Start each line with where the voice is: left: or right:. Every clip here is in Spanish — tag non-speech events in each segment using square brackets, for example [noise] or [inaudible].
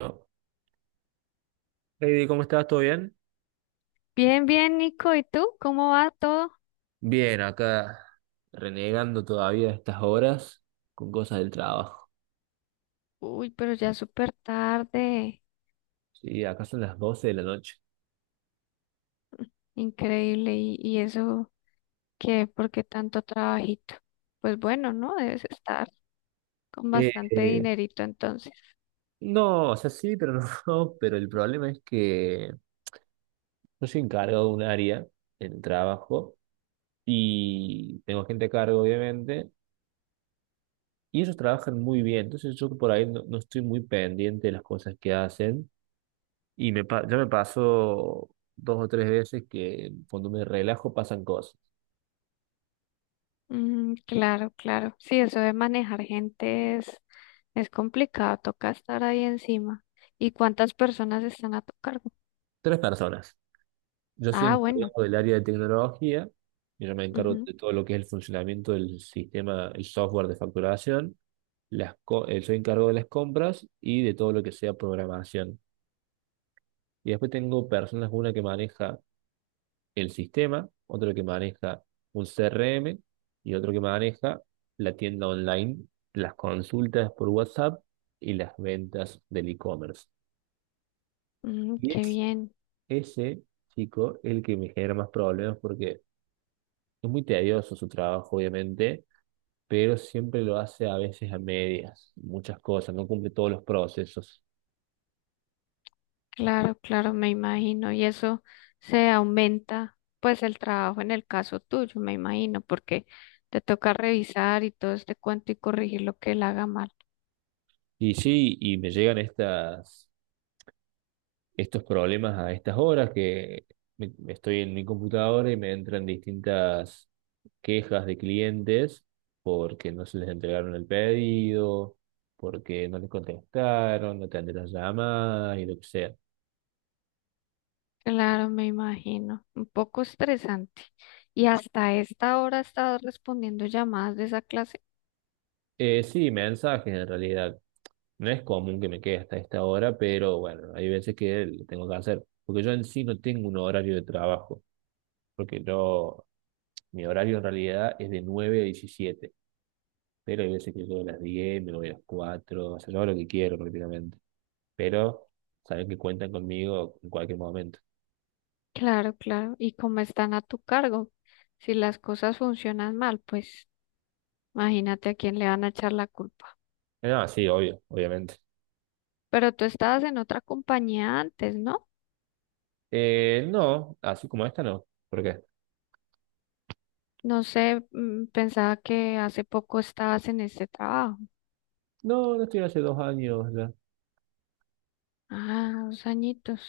right: No. Heidi, ¿cómo estás? ¿Todo bien?
left: Bien, bien, Nico. ¿Y tú? ¿Cómo va todo?
right: Bien, acá renegando todavía estas horas con cosas del trabajo.
left: Uy, pero ya es súper tarde.
right: Sí, acá son las 12 de la noche.
left: Increíble. ¿Y eso qué? ¿Por qué tanto trabajito? Pues bueno, ¿no? Debes estar con
right: Eh,
left: bastante
right: eh,
left: dinerito entonces.
right: no, o sea, sí, pero no. [laughs] No, pero el problema es que yo soy encargado de un área en el trabajo y tengo gente a cargo, obviamente, y ellos trabajan muy bien. Entonces yo por ahí no, no estoy muy pendiente de las cosas que hacen y ya me pasó dos o tres veces que cuando me relajo pasan cosas.
left: Mm, claro, claro. Sí, eso de manejar gente es complicado. Toca estar ahí encima. ¿Y cuántas personas están a tu cargo?
right: Tres personas. Yo soy
left: Ah, bueno.
right: encargado del área de tecnología, y yo me encargo
left: Ujú.
right: de todo lo que es el funcionamiento del sistema, el software de facturación, soy encargado de las compras y de todo lo que sea programación. Y después tengo personas, una que maneja el sistema, otro que maneja un CRM y otro que maneja la tienda online, las consultas por WhatsApp y las ventas del e-commerce.
left: Mm,
right: Y
left: qué
right: es
left: bien.
right: ese chico el que me genera más problemas porque... Es muy tedioso su trabajo, obviamente, pero siempre lo hace a veces a medias, muchas cosas, no cumple todos los procesos.
left: Claro, claro, me imagino. Y eso se aumenta, pues, el trabajo en el caso tuyo, me imagino, porque te toca revisar y todo este cuento y corregir lo que él haga mal.
right: Y sí, y me llegan estos problemas a estas horas que estoy en mi computadora y me entran distintas quejas de clientes porque no se les entregaron el pedido, porque no les contestaron, no atendieron las llamadas y lo que sea.
left: Claro, me imagino. Un poco estresante. Y hasta esta hora has estado respondiendo llamadas de esa clase.
right: Sí, mensajes en realidad. No es común que me quede hasta esta hora, pero bueno, hay veces que lo tengo que hacer, porque yo en sí no tengo un horario de trabajo, porque yo, mi horario en realidad es de 9 a 17, pero hay veces que llego a las 10, me voy a las 4. O sea, yo hago lo que quiero prácticamente, pero saben que cuentan conmigo en cualquier momento.
left: Claro, claro. Y como están a tu cargo, si las cosas funcionan mal, pues imagínate a quién le van a echar la culpa.
right: No, sí, obvio, obviamente.
left: Pero tú estabas en otra compañía antes, ¿no?
right: No, así como esta no, ¿por qué?
left: No sé, pensaba que hace poco estabas en este trabajo.
right: No, no estoy hace 2 años ya.
left: Ah, dos añitos.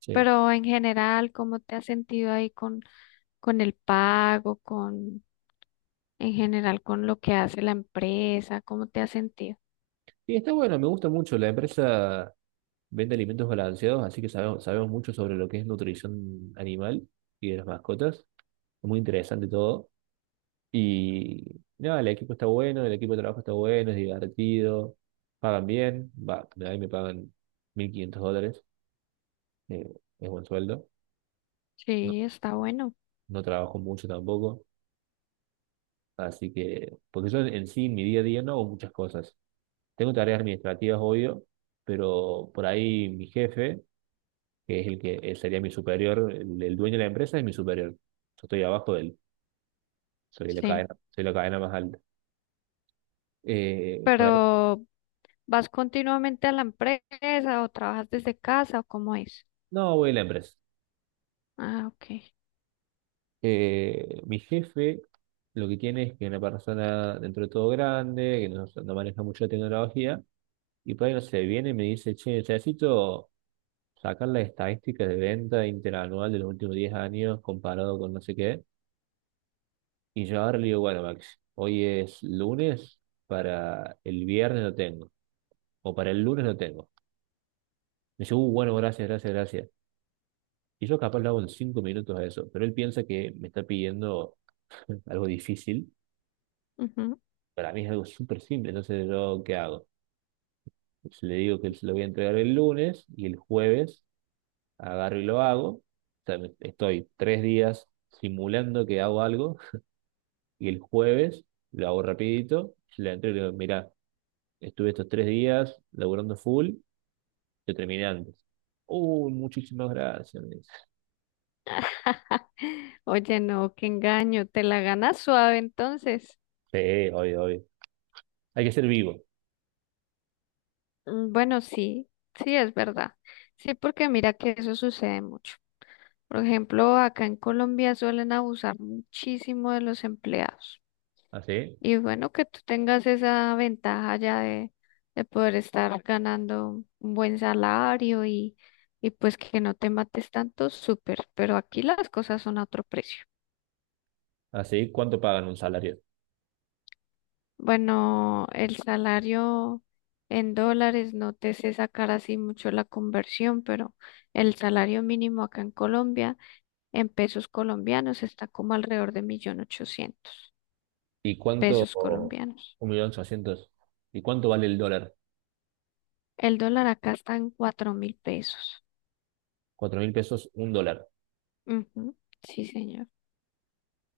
right: Sí.
left: Pero en general, ¿cómo te has sentido ahí con el pago, en general con lo que hace la empresa? ¿Cómo te has sentido?
right: Y está bueno, me gusta mucho la empresa. Vende alimentos balanceados, así que sabemos mucho sobre lo que es nutrición animal y de las mascotas. Es muy interesante todo. Y nada, el equipo está bueno, el equipo de trabajo está bueno, es divertido, pagan bien. Va, ahí me pagan 1500 dólares, eh, es buen sueldo. No,
left: Sí, está bueno.
right: no trabajo mucho tampoco, así que, porque yo en, sí, en mi día a día no hago muchas cosas. Tengo tareas administrativas, obvio, pero por ahí mi jefe, que es el que él sería mi superior, el dueño de la empresa es mi superior. Yo estoy abajo de él,
left: Sí.
right: soy la cadena más alta. Eh, por ahí,
left: Pero ¿vas continuamente a la empresa o trabajas desde casa o cómo es?
right: no voy a la empresa.
left: Ah, ok.
right: Mi jefe lo que tiene es que es una persona dentro de todo grande, que no, no maneja mucho la tecnología, y por ahí no sé, viene y me dice, che, necesito sacar las estadísticas de venta interanual de los últimos 10 años comparado con no sé qué. Y yo ahora le digo, bueno, Max, hoy es lunes, para el viernes no tengo, o para el lunes no tengo. Me dice, bueno, gracias, gracias, gracias. Y yo capaz lo hago en 5 minutos a eso, pero él piensa que me está pidiendo algo difícil.
left: Ujú.
right: Para mí es algo súper simple, entonces yo, ¿qué hago? Pues le digo que se lo voy a entregar el lunes y el jueves agarro y lo hago. O sea, estoy 3 días simulando que hago algo, [laughs] y el jueves lo hago rapidito, se lo entrego y le digo, mira, estuve estos 3 días laburando full, yo terminé antes. Uy, muchísimas gracias, me dice.
left: [laughs] Oye, no, qué engaño. Te la ganas suave entonces.
right: Sí, obvio, obvio. Hay que ser vivo.
left: Mm, bueno, sí, sí es verdad. Sí, porque mira que eso sucede mucho. Por ejemplo, acá en Colombia suelen abusar muchísimo de los empleados.
right: ¿Así?
left: Y bueno, que tú tengas esa ventaja ya de poder estar ganando un buen salario y pues que no te mates tanto, súper. Pero aquí las cosas son a otro precio.
right: Así, ¿cuánto pagan un salario?
left: Bueno, el salario en dólares, no te sé sacar así mucho la conversión, pero el salario mínimo acá en Colombia, en pesos colombianos, está como alrededor de millón
right: ¿Y
left: ochocientos
right: cuánto?
left: pesos colombianos.
right: 1.800.000. ¿Y cuánto vale el dólar?
left: El dólar acá está en 4.000 pesos.
right: 4000 pesos, un dólar.
left: Ujú. Sí, señor.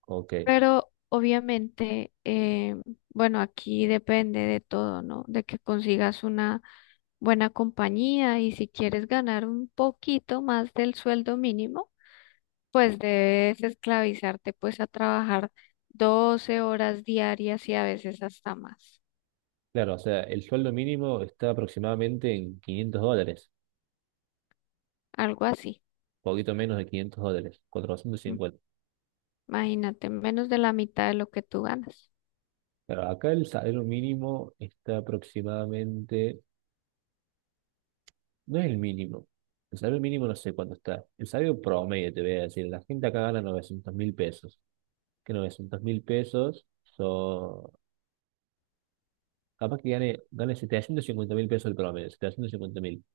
right: Ok.
left: Pero obviamente, bueno, aquí depende de todo, ¿no? De que consigas una buena compañía y si quieres ganar un poquito más del sueldo mínimo, pues debes esclavizarte pues a trabajar 12 horas diarias y a veces hasta más,
right: Claro, o sea, el sueldo mínimo está aproximadamente en 500 dólares,
left: algo así.
right: poquito menos de 500 dólares, cuatrocientos
left: Mm,
right: cincuenta
left: imagínate, menos de la mitad de lo que tú ganas.
right: Pero acá el salario mínimo está aproximadamente, no es el mínimo, el salario mínimo no sé cuánto está, el salario promedio te voy a decir, la gente acá gana 900.000 pesos, que 900.000 pesos son, capaz que gane 750.000 pesos el promedio, 750.000.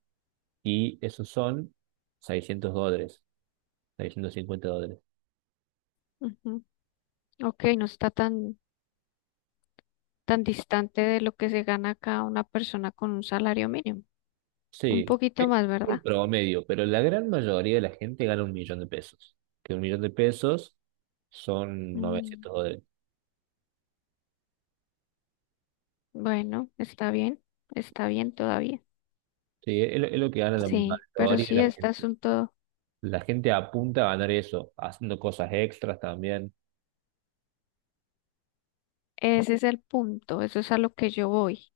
right: Y esos son 600 dólares, 650 dólares.
left: Ujú. Ok, no está tan distante de lo que se gana acá una persona con un salario mínimo. Un
right: Sí,
left: poquito
right: e-
left: más,
right: el
left: ¿verdad?
right: promedio, pero la gran mayoría de la gente gana 1.000.000 de pesos, que 1.000.000 de pesos son
left: Mm,
right: 900 dólares.
left: bueno, está bien todavía.
right: Sí, es lo que gana la
left: Sí, pero
right: mayoría
left: sí,
right: de la
left: este
right: gente.
left: asunto,
right: La gente apunta a ganar eso, haciendo cosas extras también.
left: ese es el punto, eso es a lo que yo voy,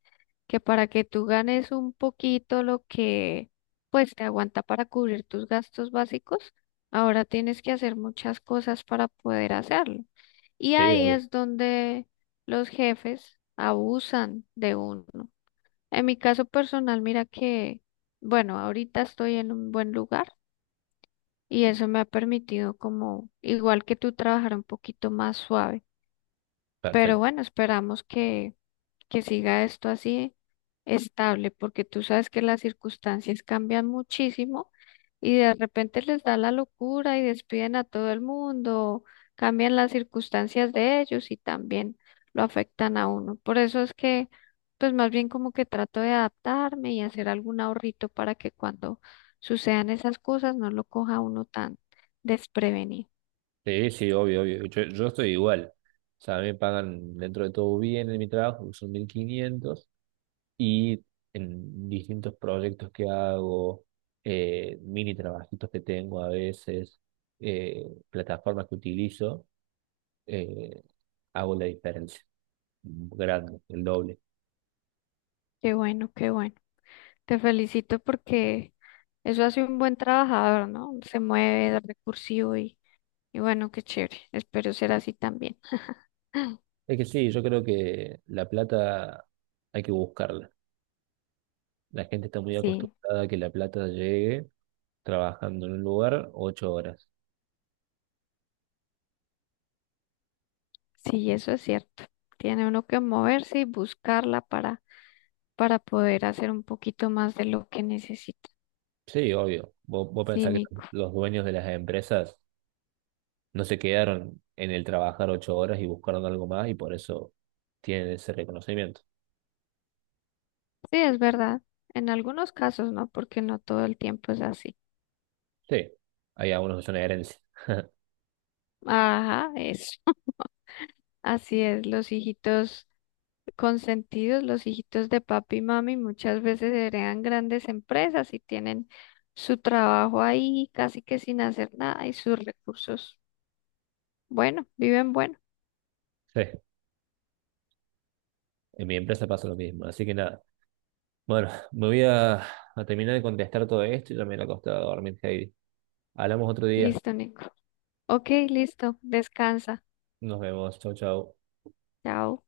left: que para que tú ganes un poquito lo que pues te aguanta para cubrir tus gastos básicos, ahora tienes que hacer muchas cosas para poder hacerlo. Y
right: Sí,
left: ahí
right: obvio,
left: es donde los jefes abusan de uno. En mi caso personal, mira que, bueno, ahorita estoy en un buen lugar y eso me ha permitido como, igual que tú, trabajar un poquito más suave. Pero
right: perfecto.
left: bueno, esperamos que siga esto así estable, porque tú sabes que las circunstancias cambian muchísimo y de repente les da la locura y despiden a todo el mundo, cambian las circunstancias de ellos y también lo afectan a uno. Por eso es que, pues más bien como que trato de adaptarme y hacer algún ahorrito para que cuando sucedan esas cosas no lo coja uno tan desprevenido.
right: Sí, sí, obvio, obvio. Yo estoy igual. O sea, a mí me pagan dentro de todo bien en mi trabajo, que son 1500, y en distintos proyectos que hago, mini trabajitos que tengo a veces, eh, plataformas que utilizo, eh, hago la diferencia. Grande, el doble.
left: Qué bueno, qué bueno. Te felicito porque eso hace un buen trabajador, ¿no? Se mueve, es recursivo y bueno, qué chévere. Espero ser así también.
right: Es que sí, yo creo que la plata hay que buscarla. La gente está muy
left: Sí,
right: acostumbrada a que la plata llegue trabajando en un lugar 8 horas.
left: sí, eso es cierto. Tiene uno que moverse y buscarla para poder hacer un poquito más de lo que necesita.
right: Sí, obvio. Vos
left: Sí,
right: pensás que
left: Nico.
right: los dueños de las empresas no se quedaron en el trabajar 8 horas y buscaron algo más, y por eso tienen ese reconocimiento.
left: Sí, es verdad. En algunos casos, ¿no? Porque no todo el tiempo es así.
right: Sí, hay algunos que son herencia. [laughs]
left: Ajá, eso. [laughs] Así es, los hijitos. Consentidos, los hijitos de papi y mami muchas veces heredan grandes empresas y tienen su trabajo ahí casi que sin hacer nada y sus recursos. Bueno, viven bueno.
right: Sí, en mi empresa pasa lo mismo, así que nada. Bueno, me voy a terminar de contestar todo esto y ya me iré costado acostar a dormir, Heidi. Hablamos otro día.
left: Listo, Nico. Ok, listo. Descansa.
right: Nos vemos. Chau, chau.
left: Chao.